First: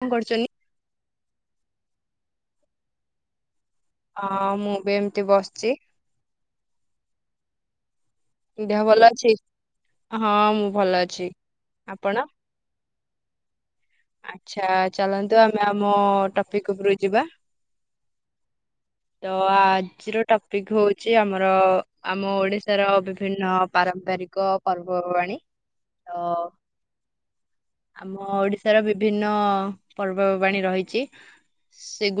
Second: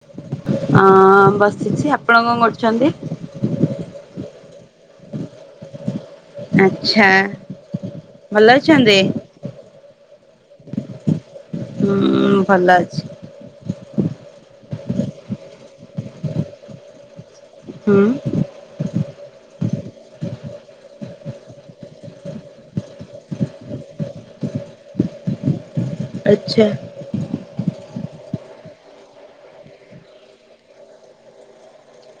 କଣ କରୁଛନ୍ତି? ଆଁ ଆଁ ବସିଛି ଆପଣ କଣ କରୁଛନ୍ତି? ହଁ ମୁଁ ବି ଏମିତି ବସିଛି। ଆଚ୍ଛା ଭଲ ଦେହ ଅଛନ୍ତି? ଭଲ ଅଛି ।ହଁ ମୁଁ ଭଲ ଅଛି ଆପଣ? ହୁଁ ଭଲ ଅଛି ଆଚ୍ଛା ଚାଲନ୍ତୁ ଆମେ ଆମ ଟପିକ ଉପରକୁ ଯିବା। ହୁଁ। ତ ଆଜିର ଟପିକ ହଉଛି ଆମର ଆମ ଓଡିଶାର ବିଭିନ୍ନ ପାରମ୍ପରିକ ପର୍ବପର୍ବାଣି। ଆଚ୍ଛା। ଆମ ଓଡିଶାର ବିଭିନ୍ନ ପର୍ବପର୍ବାଣି ରହିଛି।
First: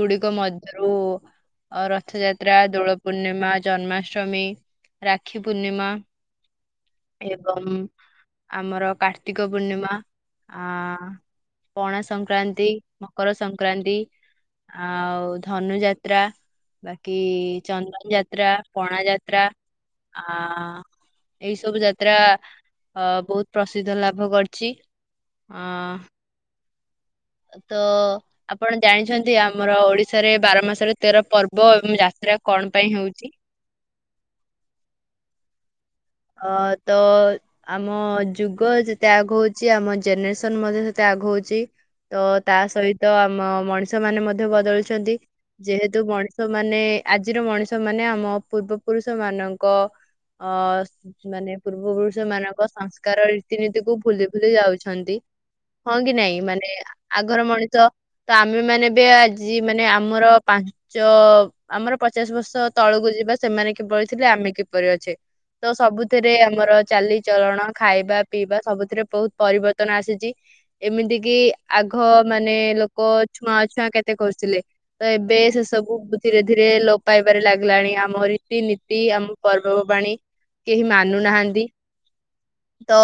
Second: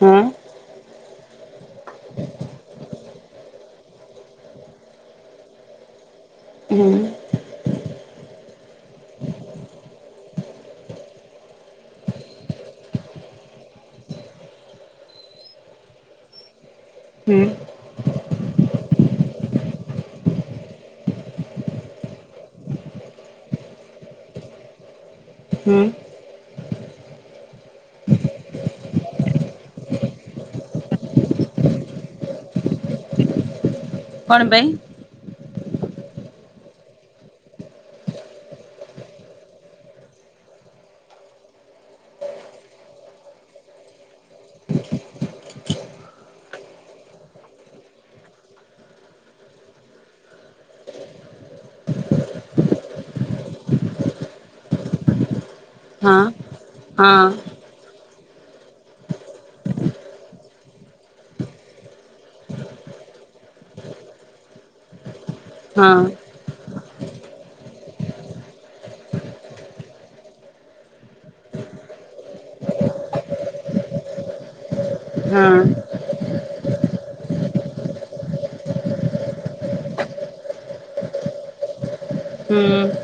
ହଁ ମଧ୍ୟ ଆଉ ରଥଯାତ୍ରା, ଦୋଳ ପୂର୍ଣ୍ଣିମା, ଜନ୍ମାଷ୍ଟମୀ, ରାକ୍ଷୀ ପୂର୍ଣ୍ଣିମା ହୁଁ ଏବଂ ଆମର କାର୍ତ୍ତିକ ପୂର୍ଣ୍ଣିମା ଆ ପଣା ସଂକ୍ରାନ୍ତି, ମକର ସଂକ୍ରାନ୍ତି, ଆଉ ଧନୁ ଯାତ୍ରା, ବାକି ହୁଁ ଚନ୍ଦନ ଯାତ୍ରା, ପଣା ଯାତ୍ରା, ଆ ଏଇ ସବୁ ଯାତ୍ରା ବହୁତ ପ୍ରସିଦ୍ଧ ଲାଭ କରିଛି। ଆ ହୁଁ ତ ଆପଣ ଜାଣିଛନ୍ତି ଆମର ଓଡିଶାରେ ବାର ମାସରେ ତେର ପର୍ବ ଏବଂ ଯାତ୍ରା କଣ ପାଇଁ ହଉଛି? କଣ ପାଇଁ? ଅ ତ ଆମ ଯୁଗ ଯେତେ ଆଗଉଛି ଆମ ଜେନେରେସନ ମଧ୍ୟ ସେତେ ଆଗଉଛି ତ ତା ସହିତ ଆମ ମଣିଷ ମାନେ ମଧ୍ୟ ବଦଳୁଛନ୍ତି ଯେହେତୁ ମଣିଷ ମାନେ ଆଜିର ମଣିଷ ମାନେ ଆମ ପୂର୍ବ ପୁରୁଷ ମାନଙ୍କ ଅ ମାନେ ପୂର୍ବ ପୁରୁଷ ମାନଙ୍କ ସଂସ୍କାର ରୀତିନୀତି କୁ ଭୁଲି ଭୁଲି ଯାଉଛନ୍ତି। ହଁ କି ନାଇଁ? ମାନେ ହଁ ଆଗର ମଣିଷ ତ ଆମେ ମାନେ ବି ଆଜି ମାନେ ଆମର ପାଞ୍ଚ ଆମର ପଚାଶ ବର୍ଷ ତଳକୁ ଯିବା ସେମାନେ କିଭଳି ଥିଲେ ଆମେ କିପରି ଅଛେ। ତ ହଁ ସବୁଥିରେ ଆମର ଚାଲିଚଳଣ ଖାଇବା ପିଇବା ସବୁଥିରେ ବହୁତ ପରିବର୍ତ୍ତନ ଆସିଛି ଏମିତି କିି ଆଗ ମାନେ ଲୋକ ଛୁଆଁଅଛୁଆଁ କେତେ କରୁଥିଲେ ତ ଏବେ ହଁ ସେସବୁ ଧୀରେ ଧୀରେ ଲୋପ ପାଇବାରେ ଲାଗିଲାଣି ଆମ ରୀତିନୀତି ଆମ ପର୍ବବାଣି କେହି ମାନୁନାହାନ୍ତି ହୁଁ ତ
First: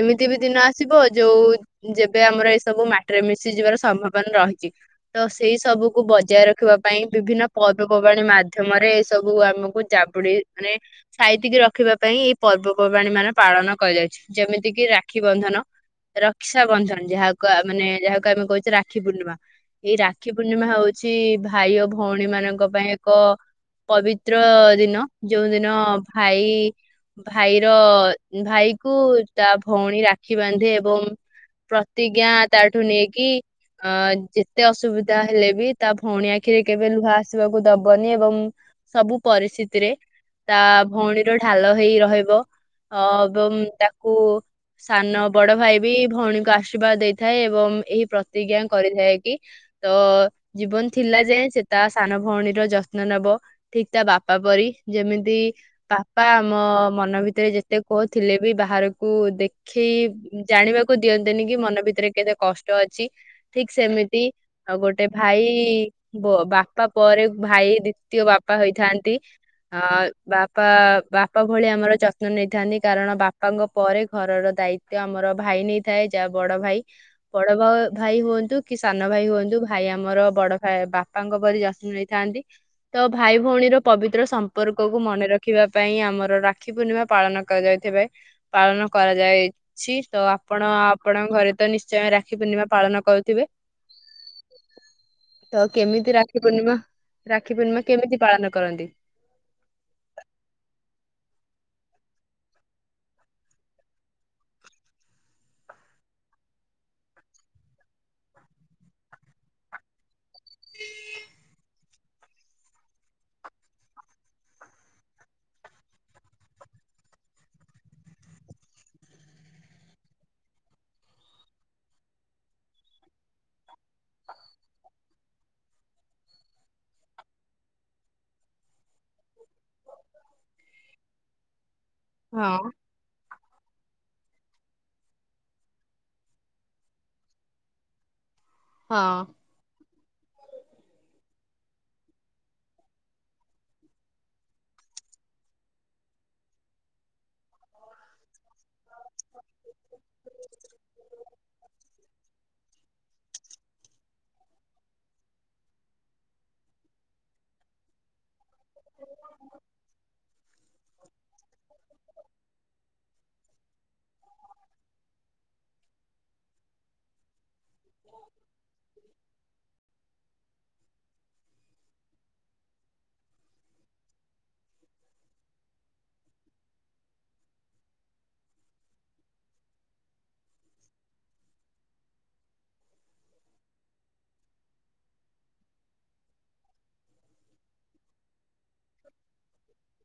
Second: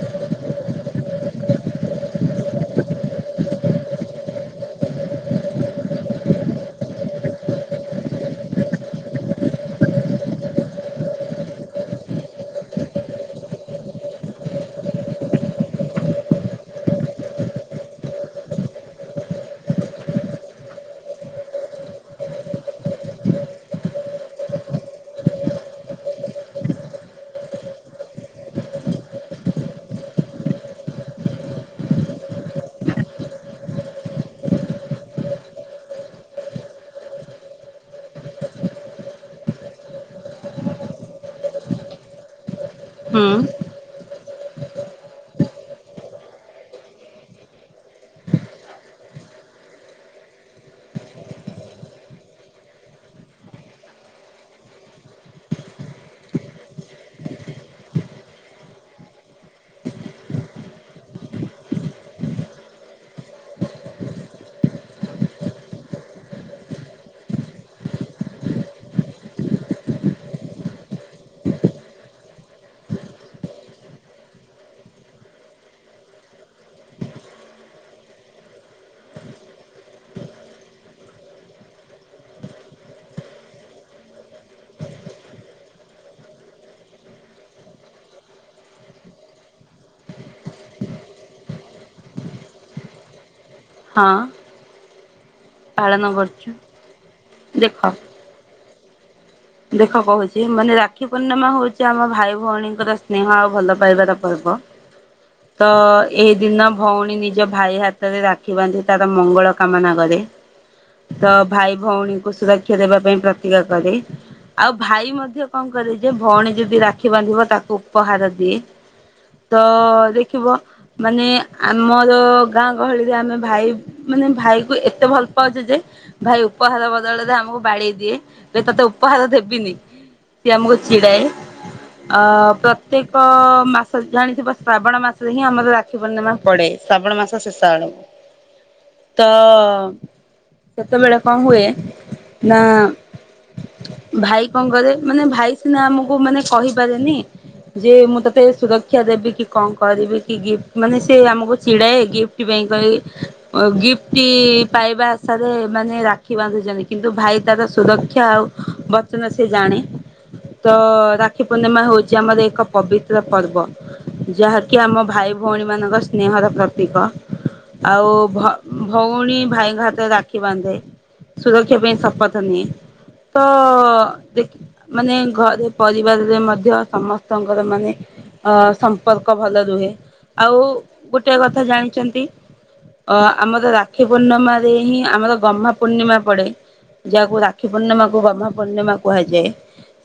ଏମିତି ବି ଦିନ ଆସିବ ଯୋଉ ଯେବେ ଆମର ଏ ସବୁ ମାଟିରେ ମିଶି ଯିବାର ସମ୍ଭାବନା ରହିଛି ତ ସେଇ ସବୁକୁୁ ବଜାୟ ରଖିବା ପାଇଁ ବିଭିନ୍ନ ପର୍ବପର୍ବାଣୀ ମାଧ୍ୟମରେ ଏ ସବୁ ଆମକୁ ଜାବୁଡି ମାନେ ସାଇ ଏତିକି ରଖିବା ପାଇଁ ଏଇ ପର୍ବପର୍ବାଣୀ ମାନେ ପାଳନ କରାଯାଉଛି ଯେମିତି କିି ରାକ୍ଷୀ ବନ୍ଧନ ରକ୍ଷାବନ୍ଧନ ଯାହାକୁ ମାନେ ଯାହାକୁ ଆମେ କହୁଛେ ରାକ୍ଷୀ ପୂର୍ଣ୍ଣିମା ଏଇ ରାକ୍ଷୀ ପୂର୍ଣ୍ଣିମା ହଉଛି ଭାଇ ଓ ଭଉଣୀ ମାନଙ୍କ ପାଇଁ ଏକ ପବିତ୍ର ଦିନ ଯୋଉ ଦିନ ଭାଇ ଭାଇର ଭାଇ କୁ ତା ଭଉଣୀ ରାକ୍ଷୀ ବାନ୍ଧେ ଏବଂ ପ୍ରତିଜ୍ଞା ତାଠୁ ନେଇକି ଅ ଯେତେ ଅସୁବିଧା ହେଲେ ବି ତା ଭଉଣୀ ଆଖିରେ କେବେ ଲୁହ ଆସିବାକୁ ଦବନି ଏବଂ ସବୁ ପରିସ୍ଥିତିରେ ତା ଭଉଣୀର ଢାଲ ହେଇ ରହିବ ଅ ହୁଁ ଏବଂ ତାକୁ ସାନ ବଡ ଭାଇ ବି ଭଉଣୀଙ୍କୁ ଆଶୀର୍ବାଦ ଦେଇଥାଏ ଏବଂ ଏହି ପ୍ରତିଜ୍ଞା କରିଥାଏ କି ତ ଜୀବନ ଥିଲା ଯେ ସେ ତା ସାନ ଭଉଣୀର ଯତ୍ନ ନେବ ଠିକ ତା ବାପା ପରି ଯେମିତି ବାପା ଆମ ମନ ଭିତରେ ଯେତେ କୋହଥିଲେ ବି ବାହାରକୁ ଦେଖେଇ ଜାଣିବାକୁ ଦିଅନ୍ତନି କି ମନ ଭିତରେ କେତେ କଷ୍ଟ ଅଛି ଠିକ୍ ସେମିତି ଗୋଟେ ଭାଇ ବାପା ପରେ ଭାଇ ଦ୍ଵିତୀୟ ବାପା ହେଇଥାନ୍ତି ଅ ବା ବାପା ବାପା ଭଳି ଆମର ଯତ୍ନ ନେଇଥାନ୍ତି କାରଣ ବାପାଙ୍କ ପରେ ଘରର ଦାୟିତ୍ୱ ଆମର ଭାଇ ନେଇଥାଏ ଯାହା ବଡ ଭାଇ ବଡ ଭାଇ ହୁଅନ୍ତୁ କି ସାନ ଭାଇ ହୁଅନ୍ତୁ ଭାଇ ଆମର ବଡାଇ ବାପାଙ୍କ ପରି ଯତ୍ନ ନେଇଥାନ୍ତି ତ ଭାଇ ଭଉଣୀର ପବିତ୍ର ସମ୍ପର୍କକୁ ମନେ ରଖି ରଖିବା ପାଇଁ ଆମର ରାକ୍ଷୀ ପୂର୍ଣ୍ଣିମା ପାଳନ କରାଯାଇଥିବେ ପାଳନ କରାଯାଇଛି ତ ଆପଣ ଆପଣଙ୍କ ଘରେ ତ ନିଶ୍ଚୟ ରାକ୍ଷୀ ପୂର୍ଣ୍ଣିମା ପାଳନ କରୁଥିବେ। ହଁ ତ ପାଳନ କେମିତି ରାକ୍ଷୀ କରୁଛୁ ପୂର୍ଣ୍ଣିମା ରାକ୍ଷୀ ଦେଖ ପୂର୍ଣ୍ଣିମା କେମିତି ପାଳନ କରନ୍ତି? ଦେଖ କହୁଛି ମାନେ ରାକ୍ଷୀ ପୂର୍ଣ୍ଣିମା ହଉଛି ଆମ ଭାଇ ଭଉଣୀଙ୍କର ସ୍ନେହ ଆଉ ଭଲ ପାଇବାର ପର୍ବ ତ ଏଇ ଦିନ ଭଉଣୀ ନିଜ ଭାଇ ହାତରେ ରାକ୍ଷୀ ବାଧେ ତାର ମଙ୍ଗଳ କାମନା କରେ। ତ ଭାଇ ଭଉଣୀ ମୁଁ ସୁରକ୍ଷା ଦେବା ପାଇଁ ପ୍ରତିକା କରେ ଆଉ ଭାଇ ମଧ୍ୟ କଣ କରେ ଯେ ଭଉଣୀ ଯଦି ରାକ୍ଷୀ ବାନ୍ଧିବ ତାକୁ ଉପହାର ଦିଏ ତ ଦେଖିବ ମାନେ ଆମର ଗାଁ ଗହଳିରେ ଆମେ ଭାଇ ମାନେ ଭାଇ କ ଏତେ ଭଲ ପାଉଛେ ଯେ ଭାଇ ଉପହାର ବଦଳରେ ଆମକୁ ବାଡ଼େଇ ଦିଏ ତତେ ପାହ ଦେବ ଯିବି ଣୀ ଆମକୁ ଛିଡାଏ ଅ ହଁ ପ୍ରତ୍ୟେକ ମାସ ଜାଣିଥଥିବା ଶ୍ରାବଣ ମାସରେ ହିଁ ଆମର ରାକ୍ଷୀ ପୂର୍ଣ୍ଣିମା ପଡେ ଶ୍ରାବଣ ମାସ ଶେଷ ଆଡ଼କୁ ହଁ ତ ସେତେବେଳେ କଣ ହୁଏ ନା ଭାଇ କଣ କରେ ମାନେ ଭାଇ ସିନା ଆମକୁ ମାନେ କହିପାରେନି ଯେ ମୁଁ ତତେ ସୁରାକ୍ଷା ଶିକ୍ଷା ଦେବି କି କଣ କରିବି କି ଗିଫ୍ଟ ମାନେ ସେ ଆମକୁ ଛିଡ଼ାଏ ଗିଫ୍ଟ ପାଇଁ କହେଁ ଗିଫ୍ଟ ପାଇବା ଆଶାରେ ମାନେ ରାକ୍ଷୀ ବାନ୍ଧୁଛନ୍ତି କିନ୍ତୁ ଭାଇ ତାର ସୁରକ୍ଷା ଆଉ ବର୍ଚନ ସେ ଜାଣେ ତ ରାକ୍ଷୀ ପୂର୍ଣ୍ଣିମା ହେଉଛି ଆମର ଏକ ପବିତ୍ର ପର୍ବ ଯାହାକି ଆମ ଭାଇ ଭଉଣୀ ମାନଙ୍କ ସ୍ନେହର ପ୍ରତୀକ ଆଉ ଭଉଣୀ ଭାଇଙ୍କ ହାତରେ ଡାକ କୀ ବାନ୍ଧେ ସୁରକ୍ଷା ପାଇଁ ଶପଥ ନିଏ ତ- ଅ -ଦେଖ ମାନେ ଘରେ ପରିବାରରେ ମଧ୍ୟ ସମସ୍ତଙ୍କର ମାନେ ଅ ସମ୍ପର୍କ ଭଲ ରୁହେ ଆଉ ଗୋଟେ କଥା ଜାଣିଛନ୍ତି ଅ-ଆମର ରାକ୍ଷୀ ପୂର୍ଣ୍ଣିମାାରେ ହିଁ ଆମର ଗହ୍ମା ପୂର୍ଣ୍ଣିମା ପଡେ ଯାହାକୁ ରାକ୍ଷୀ ପୂର୍ଣ୍ଣିମା ଗହ୍ମା ପୂର୍ଣ୍ଣିମା କୁହାଯାଏ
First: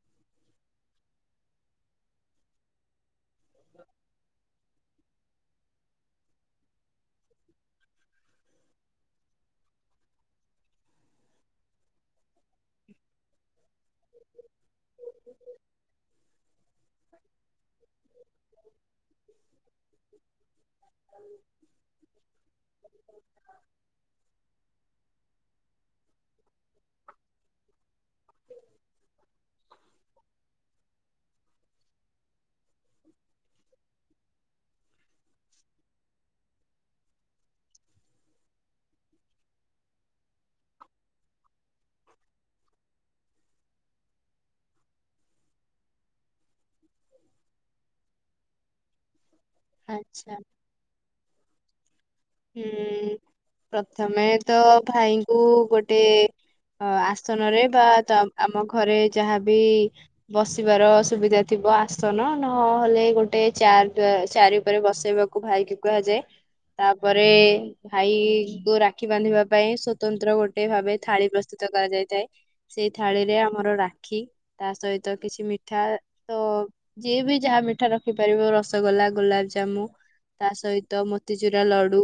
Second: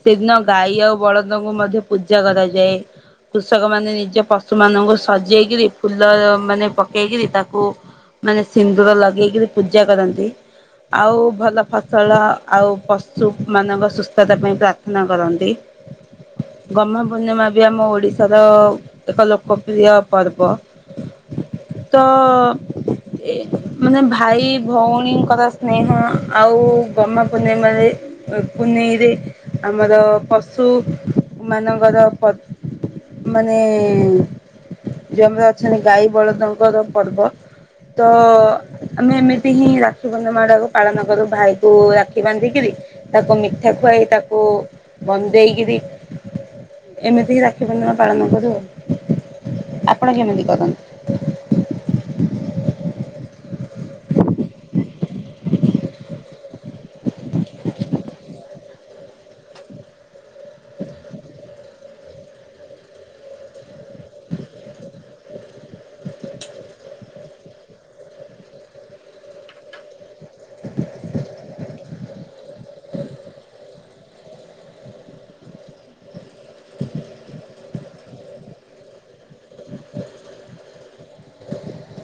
ସେଦିନ ଗାଈ ଆଉ ବଳଦଙ୍କୁ ମଧ୍ୟ ପୂଜା କରାଯାଏ। କୃଷକ ମାନେ ନିଜ ପଶୁ ମାନଙ୍କୁ ସଜେଇକରି ଫୁଲ ମାନେ ପକେଇକରି ତାକୁ ମାନେ ସିନ୍ଦୁର ଲଗେଇକରି ପୂଜା କରନ୍ତି ଆଉ ଭଲ ଫସଲ ଆଉ ପସ ସୁ ମାନଙ୍କ ସୁସ୍ଥତା ପାଇଁ ପ୍ରାର୍ଥନା କରନ୍ତି ।ଗହ୍ ପୂର୍ଣ୍ଣିମା ବି ଆମ ଓଡିଶାର ଏକ ଲୋକପ୍ରିୟ ପର୍ବ ତ ମାନେ ଭାଇ ଭଉଣୀଙ୍କର ସ୍ନେହ ଆଉ ଗହ୍ ପନିମାନୋରେ କୁନେଇରେ ଆମର ପଶୁ ମାନଙ୍କର ମାନେ ଯଉ ଆମର ଅଛନ୍ତି ଗାଈ ବଳଦଙ୍କର ପର୍ବ ।ତ ଆମେ ଏମିତି ହିଁ ରାକ୍ଷୀ ପୂର୍ଣ୍ଣିମା ଟାକୁ ପାଳନ କରୁ ଭାଇକୁ ରାକ୍ଷୀ ବାନ୍ଧିକିରି ତାକୁ ମିଠା ଖୁଆଇ ତାକୁ ବନ୍ଦେଇକରି ଏମିତି ହି ରାକ୍ଷୀ ପୂର୍ଣ୍ଣିମା ପାଳନ କରୁ ଆଉ। ଆପଣ ଆଚ୍ଛା କେମିତି କରନ୍ତି। ହୁଁ ପ୍ରଥମେ ତ ଭାଇଙ୍କୁ ଗୋଟେ ଆସନରେ ବା ତା ଆମ ଘରେ ଯାହାବି ବସିବାର ସୁବିଧା ଥିବ ଆସନ ନହେଲେ ଗୋଟେ ଚାୟାରି ଚେୟାର ଉପରେ ବସେଇବାକୁ ଭାଇ କୁ କୁହାଯାଏ ତା ତାପରେ ଭାଇ କୁ ରାକ୍ଷୀ ବାନ୍ଧିବା ପାଇଁ ସ୍ଵତନ୍ତ୍ର ଗୋଟେ ଭାବେ ଥାଳି ପ୍ରସ୍ତୁତ କରାଯାଇଥାଏ। ସେଇ ଥାଳିରେ ଆମର ରାକ୍ଷୀ ତା ସହିତ କିଛି ମିଠା ତ ଯିଏ ବି ଯାହା ମିଠା ରଖିପାରିବ ରସଗୋଲା ଗୋଲାପଜାମୁ ତା ସହିତ ମୋତିଚୁରା ଲ ଡୁ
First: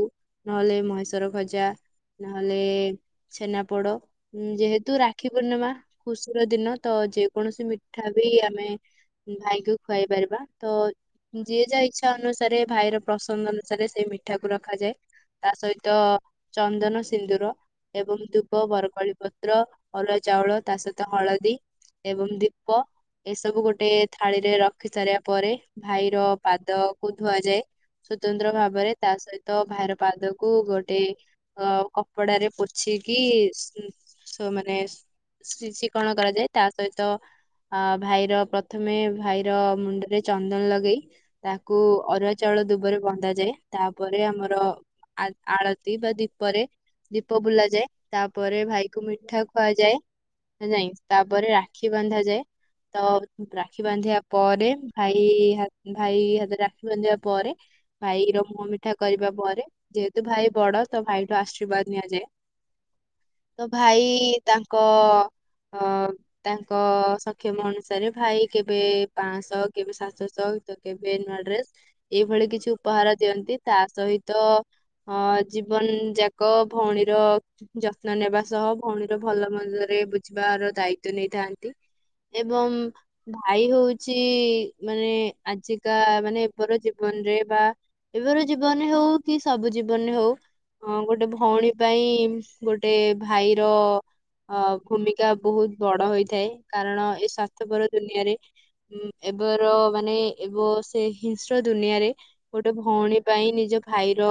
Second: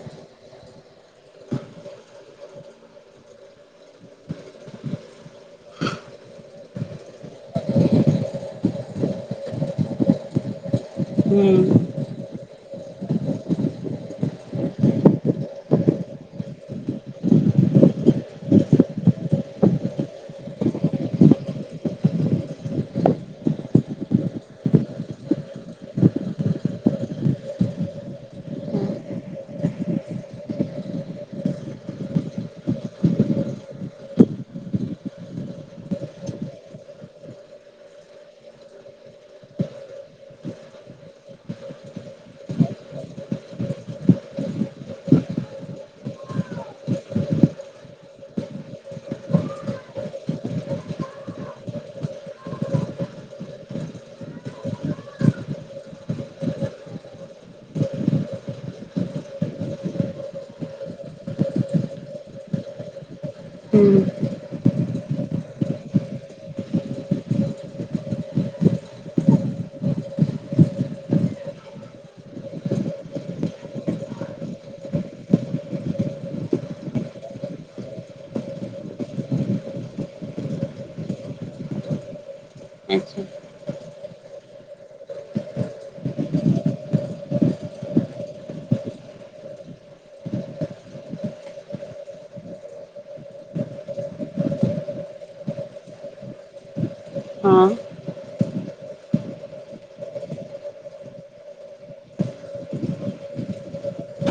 ନହେଲେ ମହେଷର ଗଜା ନହେଲେ ଛେନାପୋଡ ଯେହେତୁ ରାକ୍ଷୀ ପୂର୍ଣ୍ଣିମା ଖୁସିର ଦିନ ତ ଯେ କୌଣସି ମିଠା ବି ଆମେ ଭାଇକୁ ଖୁଆଇ ପାରିବା ତ ହୁଁ ଯେ ଯା ଇଚ୍ଛା ଅନୁ ରେ ଭାଇର ପ୍ରସନ୍ଦ ଅନୁସାରେ ସେଇ ମିଠା କୁ ର ରଖାଯାଏ ତା ସହିତ ଚନ୍ଦନ ସିନ୍ଦୁର ଏବଂ ଦୁବ ବରକଳି ପତ୍ର ଅରୁଆ ଚାଉଳ ତା ସହିତ ହଳଦୀ ଏବଂ ଦୀପ ଏସବୁ ଗୋଟେ ଥାଳିରେ ରଖି ସାରିବା ପରେ ଭାଇର ପାଦକୁ ଧୁଆଯାଏ ସ୍ବତନ୍ତ୍ର ଭାବରେ ତା ସହି ତ ଭାଇର ପାଦକୁ ଗୋଟେ ଅ କପଡାରେ ପୋଛିକି ମାନେ ଶିଶି କଣ କରାଯାଏ ତା ସହିତ ଆ ଭାଇର ପ୍ରଥମେ ଭାଇର ମୁଣ୍ଡରେ ଚନ୍ଦନ ଲଗେଇ ତାକୁ ଅରୁଆ ଚାଉଳ ଦୁବରେ ବନ୍ଧାଯାଏ ତା ପରେ ଆମର ଆଳତି ବା ଦୀପରେ ଦୀପ ବୁଲା ଯାଏ ତାପରେ ଭାଇକୁ ମିଠା ଖୁଆଯାଏ ନାଇ ତାପରେ ରାକ୍ଷୀ ବାନ୍ଧାାଯାଏ ତ ରାକ୍ଷୀ ବାନ୍ଧିବା ପରେ ଭାଇ ଭାଇ ହାତ ରାକ୍ଷୀ ବାନ୍ଧିବା ପରେ ଭାଇର ମୁହଁ ମି ଏହା କରିବା ପରେ ଯେହେତୁ ଭାଇ ବଡ ତ ଭାଇଠୁ ଆଶୀର୍ବାଦ ନିଆଯାଏ। ତ ହୁଁ ଭାଇ ତାଙ୍କ ତାଙ୍କ ସକ୍ଷମ ଅନୁସାରେ ଭାଇ କେବେ ପାଞ୍ଚଶହ କେବେ ସାତଶହ ତ କେବେ ନୂଆ ଡ୍ରେସ ଏଇଭଳି କିଛି ଉପହାର ଦିଅନ୍ତି। ତା ସହିତ ଜୀବନ ଯାକ ଭଉଣୀର ଯତ୍ନ ନେବା ସହ ଭଉଣୀର ଭଲ ମନ୍ଦରେ ବୁଝିବାର ଦାୟିତ୍ୱ ନେଇଥାନ୍ତି ଏବଂ ଆଚ୍ଛା ଭାଇ ହୋଉଚି ମାନେ ଆଜିକା ମାନେ ଏବେର ଜୀବନରେ ବା ଏବେର ଜୀବନରେ ହୋଉ କି ସବୁ ଜୀବନରେ ହୋଉ ଗୋଟେ ଭଉଣୀ ପାଇଁ ଗୋଟେ ଭାଇର ଭୂମିକା ବୋହୁତ ବଡ ହୋଇଥାଏ କାରଣ ଏ ହଁ। ସ୍ୱାସ୍ଥ୍ୟପର ଦୁନିଆରେ ଏବେର ମାନେ ଏବ ସେ ହିଂସ୍ର ଦୁନିଆରେ ଗୋଟେ ଭେଉଣୀ ପାଇଁ ନିଜ ଭାଇର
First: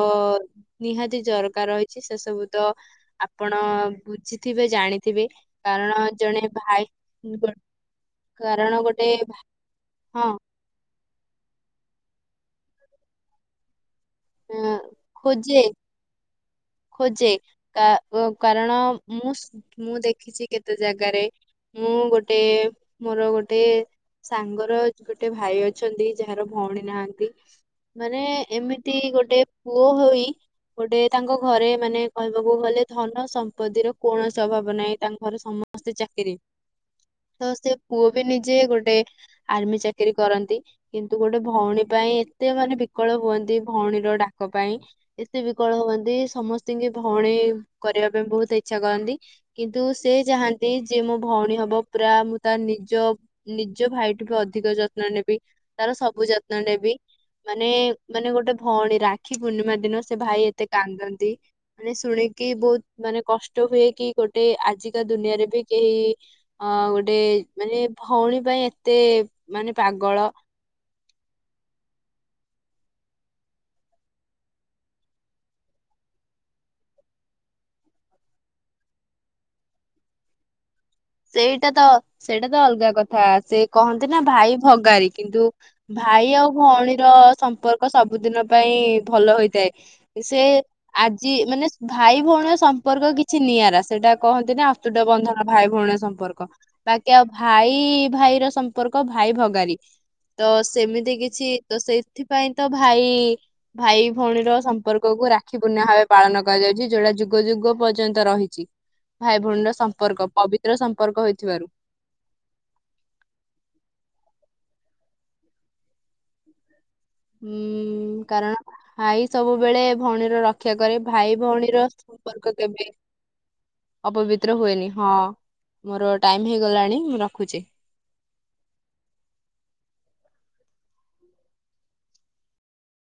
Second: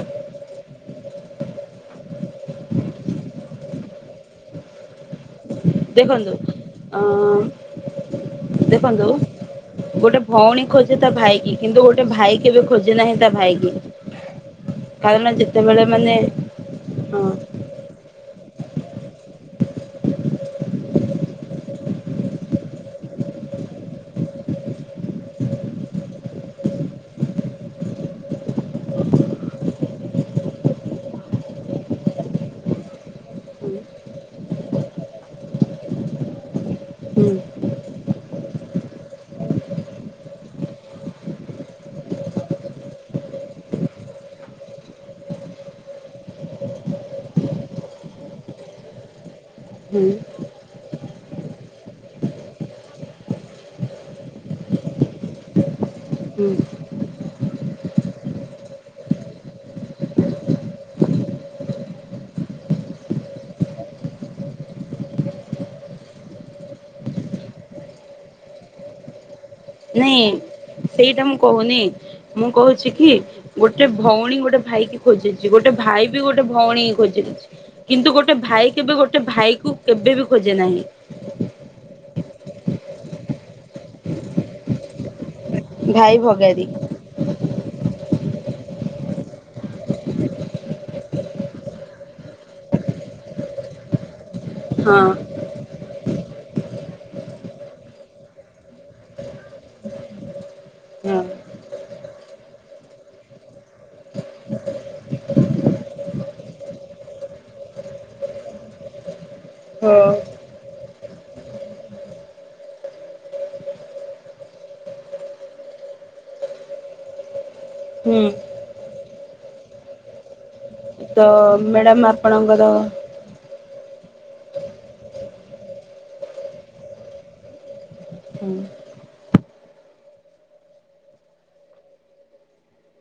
ନିହାତି ଦରକାର ରହିଚି ସେ ସବୁ ତ ଆପଣ ବୁଝିଥିବେ ଜାଣିଥିବେ। କାରଣ ଦେଖନ୍ତୁ ଜଣେ ଭାଇ ଅ କାରଣ ଗୋଟେ ଦେଖନ୍ତୁ ଗୋଟେ ହଁ ଭଉଣୀ ଖୋଜେ ତା ଭାଇ କି କିନ୍ତୁ ଗୋ ଗୋଟ ଭାଇ କେବେ ଖୋଜେ ନାହିଁ ତା ଭାଇକି। ଅଁ କାରଣ ଖୋଜେ ଯେତବେଳେ ମାନେ ହଁ ଖୋଜେ କା ଅ କାରଣ ମୁଁସ ମୁଁ ଦେଖିଛି କେତେ ଜାଗାରେ ମୁଁ ଗୋଟେ ମୋର ଗୋଟେ ସାଙ୍ଗର ଗୋଟେ ଭାଇ ଅଛନ୍ତି ଯାହାର ଭଉଣୀ ନାହାନ୍ତି ମାନେ ଏମି ତି ଗୋଟେ ପୁଅ ହୋଇ ଗୋଟେ ତାଙ୍କ ଘରେ ମାନେ କହିବାକୁ ଗଲେ ଧନ ସମ୍ପତ୍ତିର ହୁଁ କୌଣସି ଅଭାବ ନାହିଁ ତାଙ୍କ ଘରେ ସମସ୍ତେ ଚାକିରି ତ ସେ ପୁଅ ବି ନିଜେ ଗୋଟେ ଆର୍ମି ଚାକିରି କରନ୍ତି କିନ୍ତୁ ଗୋଟେ ଭଉଣୀ ପାଇଁ ଏତେ ମାନେ ବିକଳ ହୁଅନ୍ତି। ଭଉଣୀର ଡାକ ପାଇଁ ଏତେ ବିକଳ ହୁଅନ୍ତି ସମସ୍ତଙ୍କୁ ଭଉଣୀ କରିବା ପାଇଁ ବହୁତ ଇଚ୍ଛା କରନ୍ତି କିନ୍ତୁ ହୁଁ ସେ ଚାହାନ୍ତି ଯେ ମୋ ଭଉଣୀ ହବ ପୁରା ମୁଁ ତାର ନିଜ ନିଜ ଭାଇ ଠୁ ବି ଅଧିକ ଯତ୍ନ ନେବି ତାର ସବୁ ହୁଁ ଯତ୍ନ ନେବି ମାନେ ମାନେ ଗୋଟେ ଭଉଣୀ ରାକ୍ଷୀ ପୂର୍ଣ୍ଣିମା ଦିନ ସେ ଭାଇ ଏତେ କାନ୍ଦନ୍ତି ମାନେ ଶୁଣିକି ବହୁତ ମାନେ କଷ୍ଟ ହୁଏ କି ଗୋଟେ ଆଜିକା ଦୁନିଆରେ ବି କେହି ଅ ଗୋଟେ ମାନେ ଭଉଣୀ ପାଇଁ ଏତେ ମାନେ ନାଇଁ ପାଗଳ ସେଇଟା ମୁଁ କୋହୁନି ମୁଁ କୋହୁଚି କି ଗୋଟେ ଭଉଣୀ ଗୋଟେ ଭାଇ କି ଖୋଜୁଚି ଗୋଟେ ଭାଇ ବି ଗୋଟେ ଭଉଣୀ ଖୋଜିବ କିନ୍ତୁ ଗୋଟେ ଭାଇ କେବେ ଗୋଟେ ଭାଇକୁ କେବେବି ଖୋଜେ ନାହିଁ। ସେଇଟା ତ ସେଇଟା ତ ଅଲଗା କଥା ସେ କହନ୍ତି ନା ଭାଇ ଭଗାରୀ କିନ୍ତୁ ଭାଇ ଆଉ ଭଉଣୀର ସମ୍ପର୍କ ସବୁ ସବୁ ଦିନ ପାଇଁ ଭଲ ହୋଇଥାଏ ସେ ଆଜି ମାନେ ଭାଇ ଭଉଣୀର ସମ୍ପର୍କ କିଛି ନିଆରା ସେଟା କହନ୍ତିନା ହଁ ଅତୁଟ ବନ୍ଧନ ଭାଇ ଭଉଣୀଙ୍କ ସମ୍ପର୍କ ବାକି ଆଉ ଭାଇ ଭାଇର ସମ୍ପର୍କ ଭାଇ ଭଗାରୀ ତ ସେମିତି ହଁ କିଛି ତ ସେଇଥିପାଇଁ ତ ଭାଇ ଭାଇ ଭଉଣୀର ସମ୍ପର୍କକୁ ରାକ୍ଷୀ ପୂର୍ଣ୍ଣ ଭାବେ ପାଳନ କରାଯାଉଛି ଯୋଉଟା ଯୁଗ ଯୁଗ ପର୍ଯ୍ୟନ୍ତ ରହିଛି ଭାଇ ଭଉଣୀର ହଁ ସମ୍ପର୍କ ପବିତ୍ର ସମ୍ପର୍କ ହୋଇଥିବାରୁ। ହୁଁ କାରଣ ଭାଇ ସବୁବେଳେ ଭଉଣୀର ର କ୍ଷା କରେ ତ ଭାଇ ଭଉଣୀର ମ୍ୟାଡ଼ାମ ସମ୍ପର୍କ ଆପଣଙ୍କର କେବେ ଅପବିତ୍ର ହୁଏନି ହଁ ମୋର ଟାଇମ ହେଇଗଲାଣି ମୁଁ ରଖୁଚି। ହୁଁ